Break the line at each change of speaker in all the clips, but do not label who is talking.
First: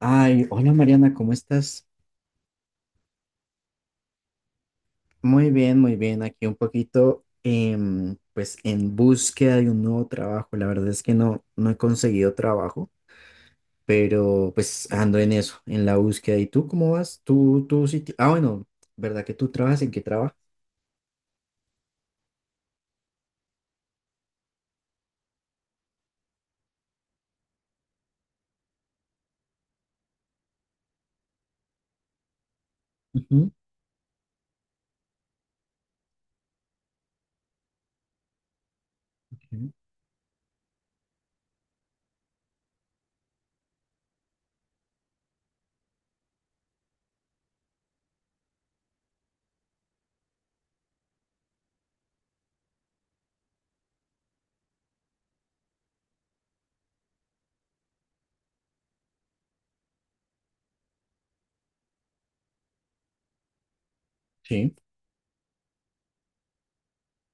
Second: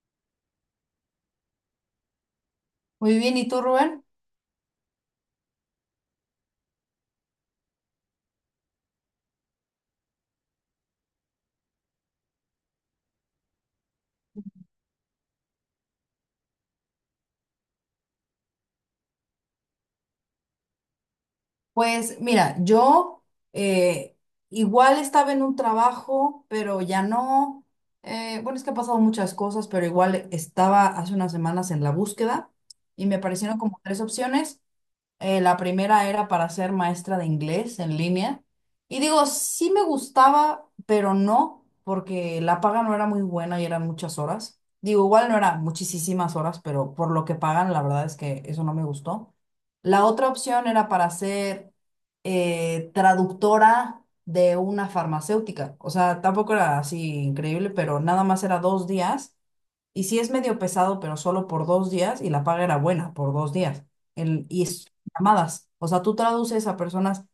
Ay, hola, Mariana, ¿cómo estás?
Muy bien, ¿y tú, Rubén?
Muy bien, muy bien. Aquí un poquito, pues en búsqueda de un nuevo trabajo. La verdad es que no he conseguido trabajo, pero pues ando en eso, en la búsqueda. ¿Y tú cómo vas? Tú sí. Ah, bueno, ¿verdad que tú trabajas? ¿En qué trabajas?
Pues mira, yo eh, igual estaba en un trabajo, pero ya no. Bueno, es que ha pasado muchas cosas, pero igual estaba hace unas semanas en la búsqueda y me
Ujú,
aparecieron como tres opciones. La primera era para ser maestra de inglés en línea. Y digo, sí
ujú.
me gustaba, pero no, porque la paga no era muy buena y eran muchas horas. Digo, igual no eran muchísimas horas, pero por lo que pagan, la verdad es que eso no me gustó. La otra opción era para ser traductora de una farmacéutica. O sea, tampoco era así increíble, pero nada más era dos días. Y sí es medio pesado, pero solo por dos días y la paga era buena por dos días. Y
Sí,
es llamadas. O sea, tú traduces a personas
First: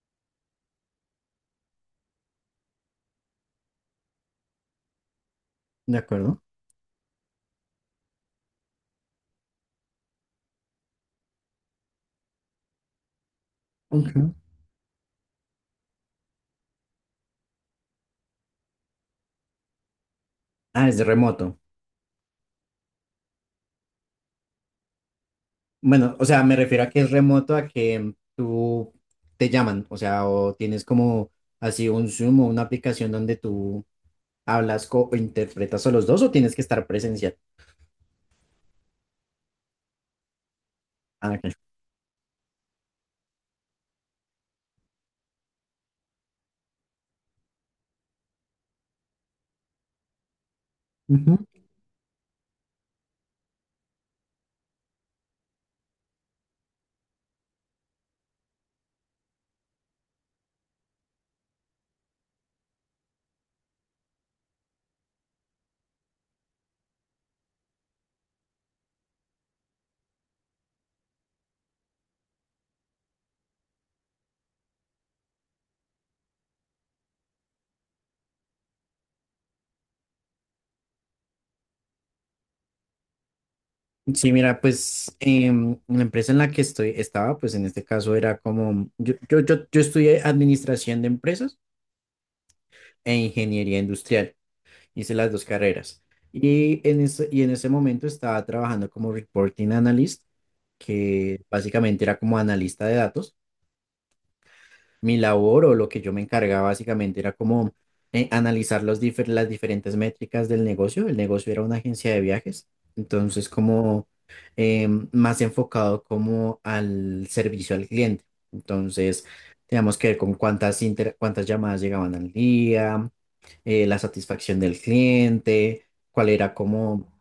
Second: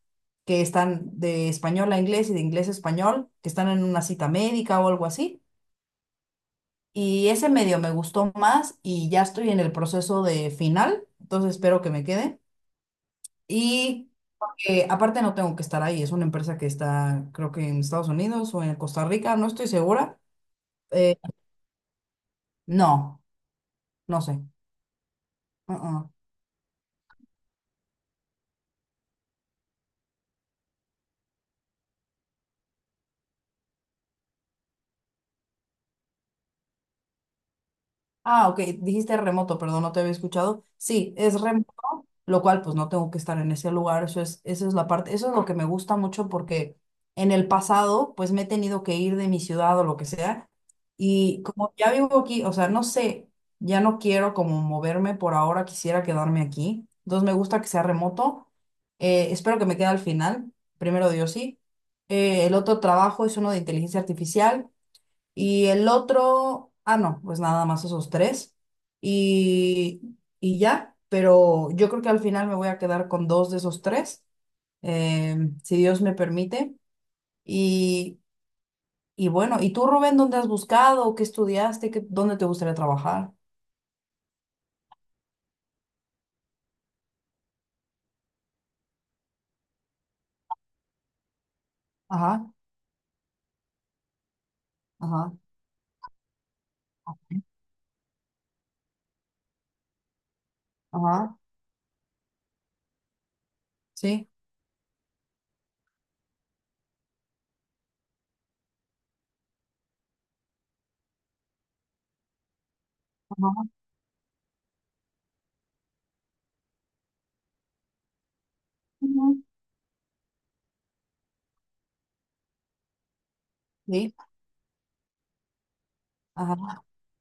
que están de español a inglés y de inglés a español, que están en una cita médica o algo así.
de acuerdo.
Y ese medio me gustó más y ya estoy en el proceso de final, entonces espero que me quede. Y
Ujú.
aparte no tengo que estar ahí, es una empresa que está creo que en Estados Unidos o en Costa Rica, no estoy segura.
Ah, ¿es
Eh,
remoto?
no, no sé. Uh-uh.
Bueno, o sea, me refiero a que es remoto, a que tú te llaman, o sea, o tienes como así un Zoom o una aplicación donde tú o interpretas a los dos, o tienes que estar presencial.
Ah, ok, dijiste remoto, perdón, no te había escuchado. Sí,
Ah,
es
ok.
remoto, lo cual pues no tengo que estar en ese lugar, eso es, esa es la parte, eso es lo que me gusta mucho porque en el pasado pues me he tenido que ir de mi ciudad o lo que sea
Ujú.
y como ya vivo aquí, o sea, no sé, ya no quiero como moverme por ahora, quisiera quedarme aquí, entonces me gusta que sea remoto, espero que me quede al final, primero Dios sí. El otro trabajo es uno de inteligencia artificial y el otro, ah, no, pues nada más esos tres. Y, y ya, pero yo creo que al final me voy a quedar con dos de esos tres, eh, si Dios me permite. Y, y bueno, ¿y tú, Rubén, dónde has buscado? ¿Qué estudiaste? ¿Qué, dónde te gustaría trabajar?
Sí, mira, pues en la empresa en la que estoy estaba, pues en este caso era como, yo estudié administración de empresas
Ajá,
e ingeniería industrial, hice las
ajá,
dos carreras. Y en ese momento estaba trabajando como reporting analyst,
ajá,
que básicamente era como analista de datos.
sí,
Mi labor, o lo que yo me encargaba básicamente era como analizar los las diferentes métricas del negocio. El negocio era una agencia de viajes, entonces
ajá,
como más enfocado como al servicio al cliente. Entonces,
ujú,
teníamos que ver con cuántas llamadas llegaban al día, la
sí,
satisfacción del cliente, cuál era
ajá,
como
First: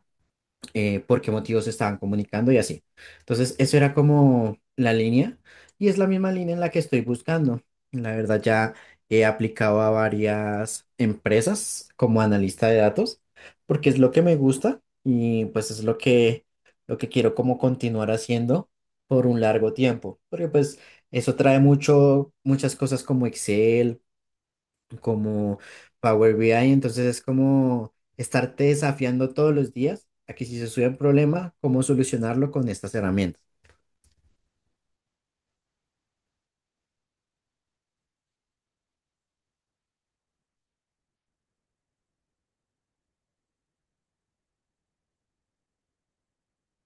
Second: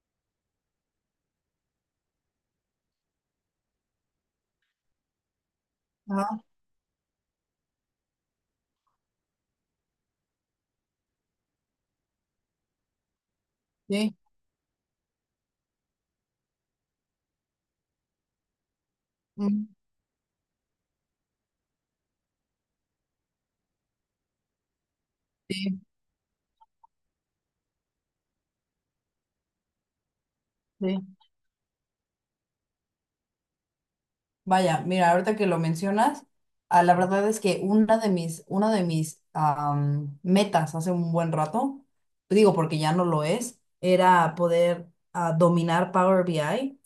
por qué motivos se estaban comunicando y así. Entonces, eso era como la línea y es la misma
ajá,
línea en la que estoy buscando. La verdad, ya he aplicado a varias empresas como analista de datos porque es lo
sí,
que me gusta, y pues es lo que quiero como continuar haciendo por un
mm,
largo tiempo, porque pues eso trae mucho, muchas cosas como Excel, como
sí,
Power BI. Entonces es como estarte desafiando todos los días a que si se sube un
sí.
problema, cómo solucionarlo con estas herramientas.
Vaya, mira, ahorita que lo mencionas, la verdad es que una de mis metas hace un buen rato, digo porque ya no lo es, era poder dominar Power BI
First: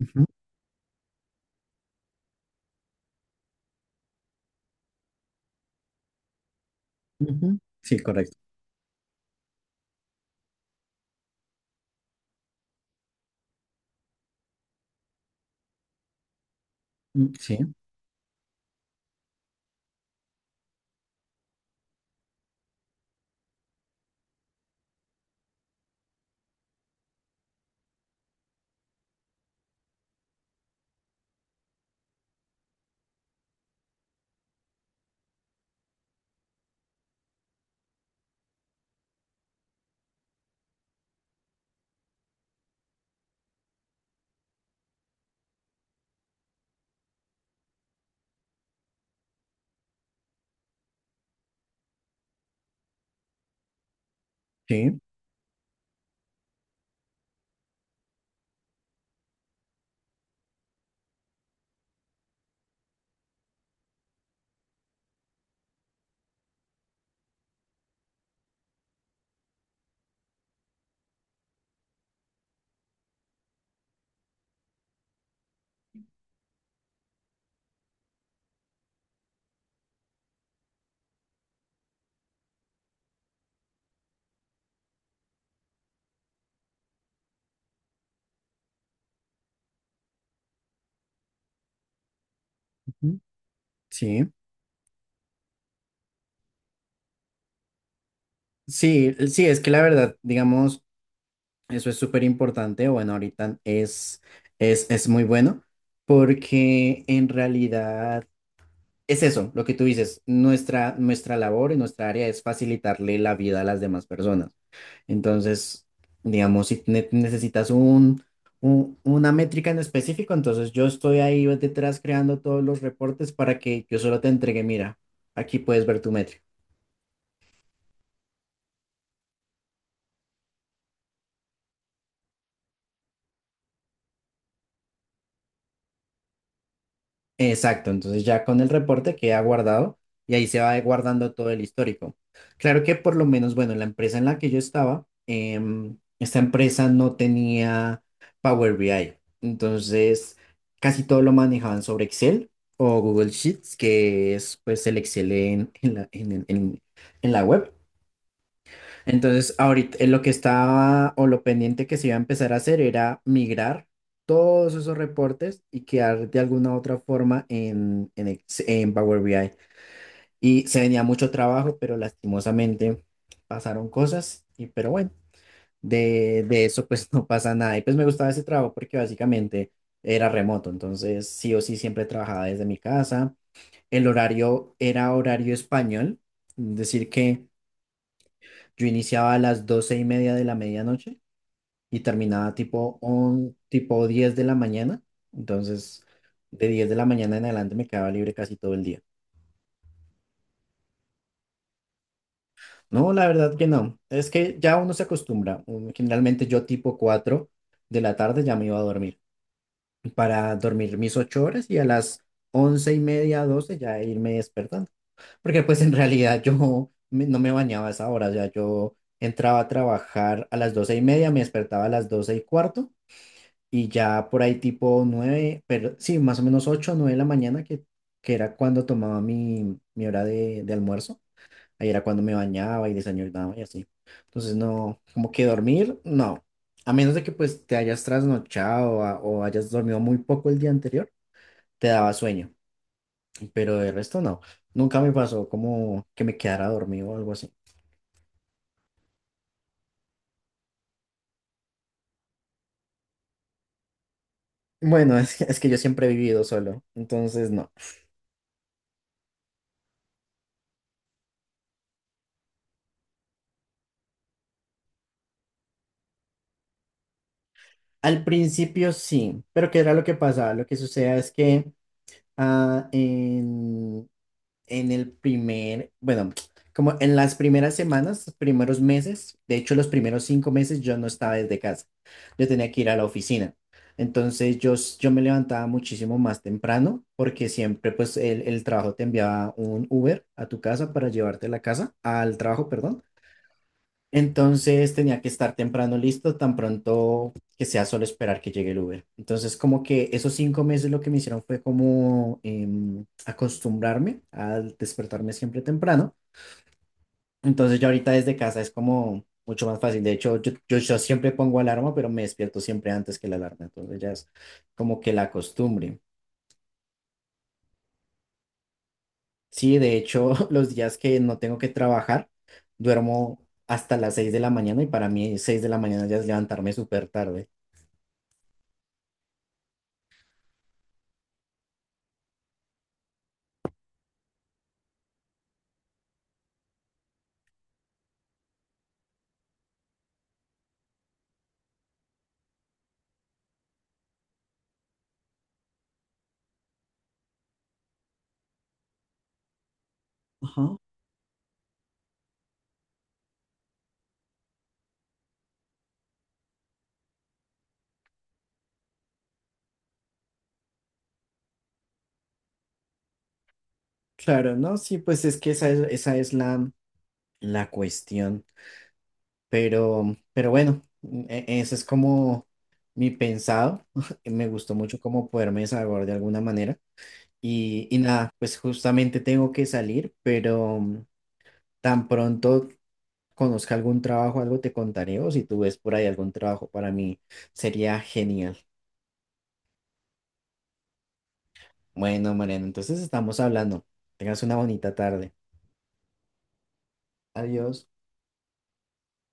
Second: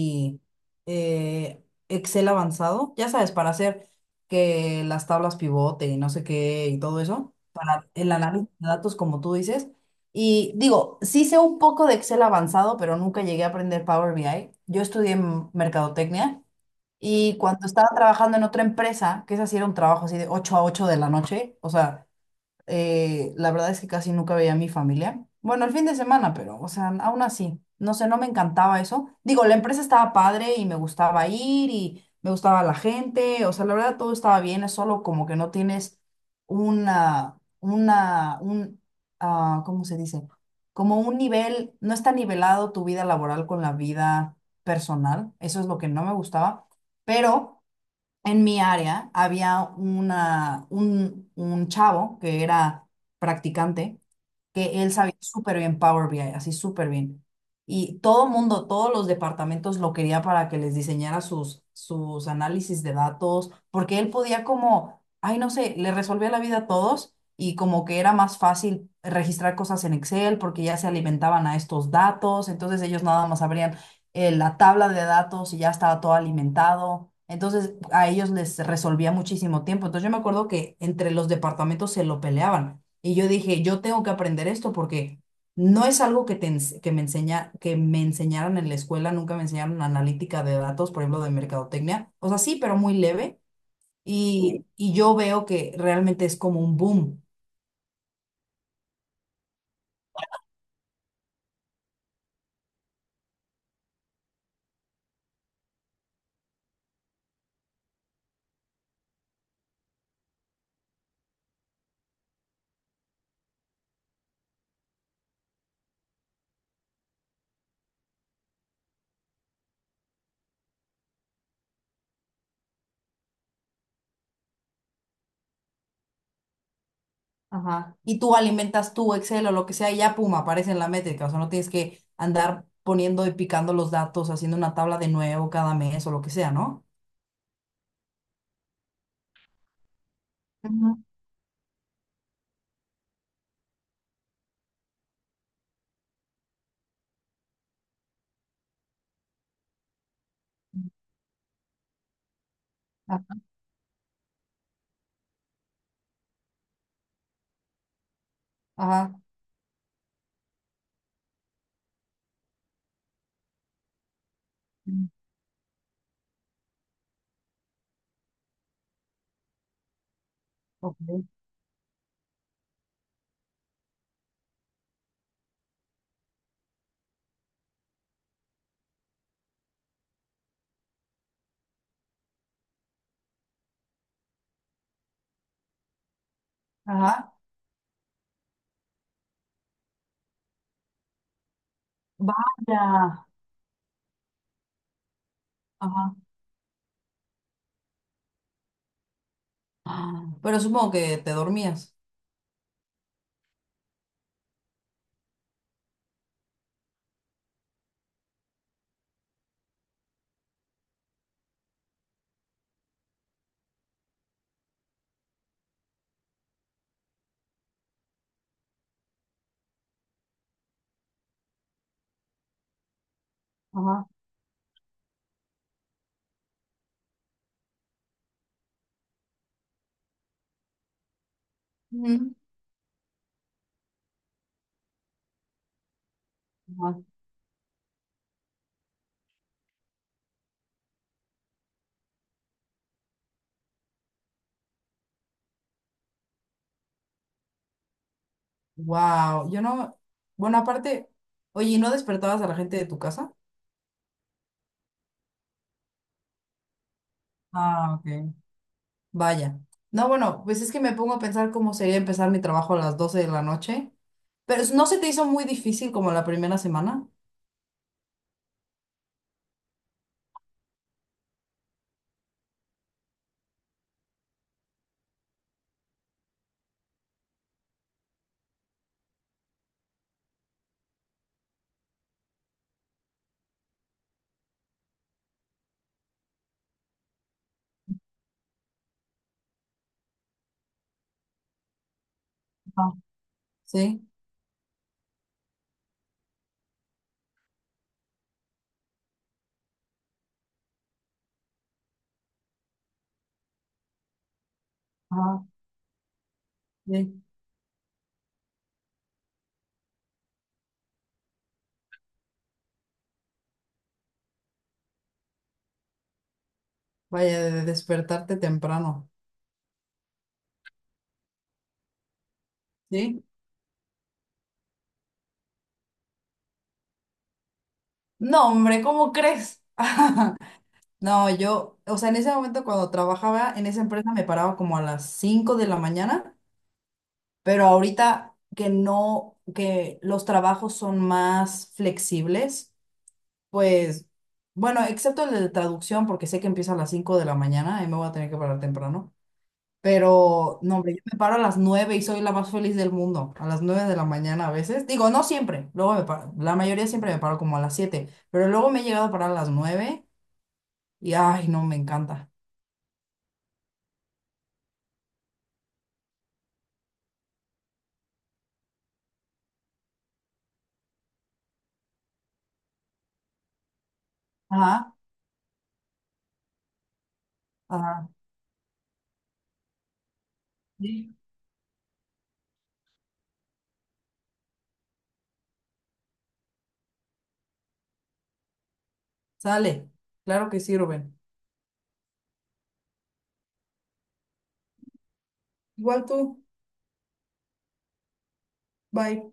Ujú,
eh, Excel avanzado, ya sabes, para hacer que las tablas pivote y no sé qué y todo eso,
ujú.
para
Sí,
el
correcto.
análisis de datos como tú dices. Y digo, sí sé un poco de Excel avanzado, pero nunca llegué a aprender Power BI. Yo estudié mercadotecnia.
Mm,
Y cuando
sí,
estaba trabajando en otra empresa, que esa sí era un trabajo así de 8 a 8 de la noche, o sea, la verdad es que casi nunca veía a mi familia. Bueno, el fin de semana, pero, o sea, aún así, no sé, no me encantaba eso. Digo, la empresa estaba padre y me gustaba ir y me gustaba la gente, o sea, la verdad todo estaba bien, es solo como que no tienes una, una, un, ¿cómo se dice? Como un nivel, no está nivelado tu vida laboral con la vida personal, eso es lo que no me gustaba, pero en mi área había un chavo que era practicante que él
sí,
sabía súper bien Power BI, así súper bien. Y todo el mundo, todos los departamentos lo quería para que les diseñara sus análisis de datos, porque él podía como, ay, no sé, le resolvía la vida a todos y como que era más fácil registrar cosas en Excel porque ya se alimentaban a estos datos, entonces ellos nada más abrían la tabla de datos y ya estaba todo alimentado. Entonces a ellos les resolvía muchísimo tiempo. Entonces yo me acuerdo que entre los departamentos se lo peleaban y yo dije, yo tengo que aprender esto porque no es algo que, te ens- que, me enseña, que me enseñaron en la escuela, nunca me enseñaron analítica de datos, por ejemplo, de mercadotecnia. O sea, sí, pero muy
ujú,
leve.
sí.
Y yo veo que realmente es como un boom.
Sí, sí, es que la verdad, digamos, eso es súper importante. Bueno, ahorita es muy bueno, porque en realidad es eso, lo que tú dices, nuestra labor y nuestra área es facilitarle la vida a las demás personas. Entonces, digamos, si necesitas una métrica en específico, entonces yo estoy ahí detrás creando todos los reportes para que yo solo te entregue, mira, aquí puedes ver tu métrica.
Ajá. Y tú alimentas tu Excel o lo que sea y ya, pum, aparece en la métrica. O sea, no tienes que andar poniendo y picando los datos, haciendo una tabla de nuevo cada mes o lo que sea, ¿no?
Exacto, entonces ya con el reporte queda guardado y ahí se va
Ujú.
guardando todo el histórico. Claro que por lo menos, bueno, la empresa en la que yo estaba, esta empresa no tenía Power BI, entonces casi todo lo manejaban sobre Excel o Google
Ajá.
Sheets, que es pues el Excel en la web.
Ajá.
Entonces, ahorita lo que estaba, o lo pendiente que se iba a empezar a hacer, era migrar todos esos
Mm.
reportes y quedar de alguna u otra forma en Power BI. Y se venía
Ok.
mucho trabajo, pero lastimosamente pasaron cosas. Y, pero bueno, de eso pues no pasa nada. Y pues me gustaba ese trabajo porque básicamente era remoto, entonces sí o sí siempre trabajaba desde mi casa. El horario era horario español, es decir
Ajá.
que... Yo iniciaba a las 12:30 de la medianoche y terminaba
Vaya.
tipo 10 de la mañana. Entonces,
Ajá.
de 10 de la mañana en adelante me quedaba libre casi todo el día.
Ah, pero supongo que te dormías.
No, la verdad que no. Es que ya uno se acostumbra. Generalmente yo tipo 4 de la tarde ya me iba a dormir para dormir mis 8 horas, y a las 11:30, 12 ya irme despertando. Porque pues en realidad yo no me bañaba a esa hora. O sea, yo entraba a trabajar a las 12:30, me despertaba a las 12:15. Y
Ajá.
ya por ahí tipo 9, pero sí, más o menos 8 o 9 de la mañana, que era cuando tomaba mi hora de almuerzo. Ahí era cuando
Mm.
me bañaba y desayunaba y así. Entonces no, como que dormir, no. A menos de que pues te hayas o hayas dormido muy poco el día anterior, te daba sueño. Pero de resto no. Nunca me pasó como que me quedara dormido o algo así.
Wow, yo no. Bueno, aparte, oye, ¿y no despertabas a la gente de tu casa?
Bueno, es que yo siempre he vivido solo, entonces no.
Ah, ok. Vaya. No, bueno, pues es que me pongo a pensar cómo sería empezar mi trabajo a las 12 de la noche. Pero ¿no se te hizo muy difícil como la primera semana?
Al principio sí, pero ¿qué era lo que pasaba? Lo que sucedía es que ah, en, en el primer, bueno, como en las primeras semanas, los primeros meses, de hecho los primeros 5 meses yo no estaba desde casa, yo tenía que ir a la oficina. Entonces yo me levantaba muchísimo más temprano porque siempre pues el trabajo te enviaba un Uber a tu casa para llevarte a la casa, al trabajo,
Ajá,
perdón.
sí,
Entonces tenía que estar temprano listo, tan pronto que sea solo esperar que llegue el Uber. Entonces como que esos 5 meses lo que me hicieron fue como acostumbrarme a despertarme
ajá,
siempre temprano.
sí.
Entonces ya ahorita desde casa es como mucho más fácil. De hecho, yo siempre pongo alarma, pero me despierto siempre antes que la alarma. Entonces ya es como que la costumbre.
Vaya, de despertarte temprano.
Sí, de hecho, los días que no tengo que trabajar,
¿Sí?
duermo hasta las 6 de la mañana. Y para mí 6 de la mañana ya es levantarme súper tarde.
No, hombre, ¿cómo crees? No, yo, o sea, en ese momento cuando trabajaba en esa empresa me paraba como a las 5 de la mañana, pero ahorita que no, que los trabajos son más flexibles, pues, bueno, excepto el de traducción, porque sé que empieza a las 5 de la mañana y me voy a tener que parar temprano, pero no, hombre, yo me paro a las 9 y soy la más feliz del mundo, a las 9 de la mañana a veces, digo, no siempre, luego me paro, la mayoría siempre me paro como a las 7 pero luego me he llegado a parar a las 9 y, ay, no, me encanta.
Claro, ¿no? Sí, pues es que esa es la cuestión. Pero bueno, ese es como mi pensado. Me gustó
Ajá.
mucho como poderme desahogar de alguna manera. Y
Ajá,
nada, pues justamente tengo que salir, pero
sí,
tan pronto conozca algún trabajo, algo te contaré, o si tú ves por ahí algún trabajo para mí, sería genial.
sale. Claro que sí, Rubén.
Bueno, Mariano, entonces estamos hablando. Tengas una bonita tarde.
Igual tú,
Adiós.
bye.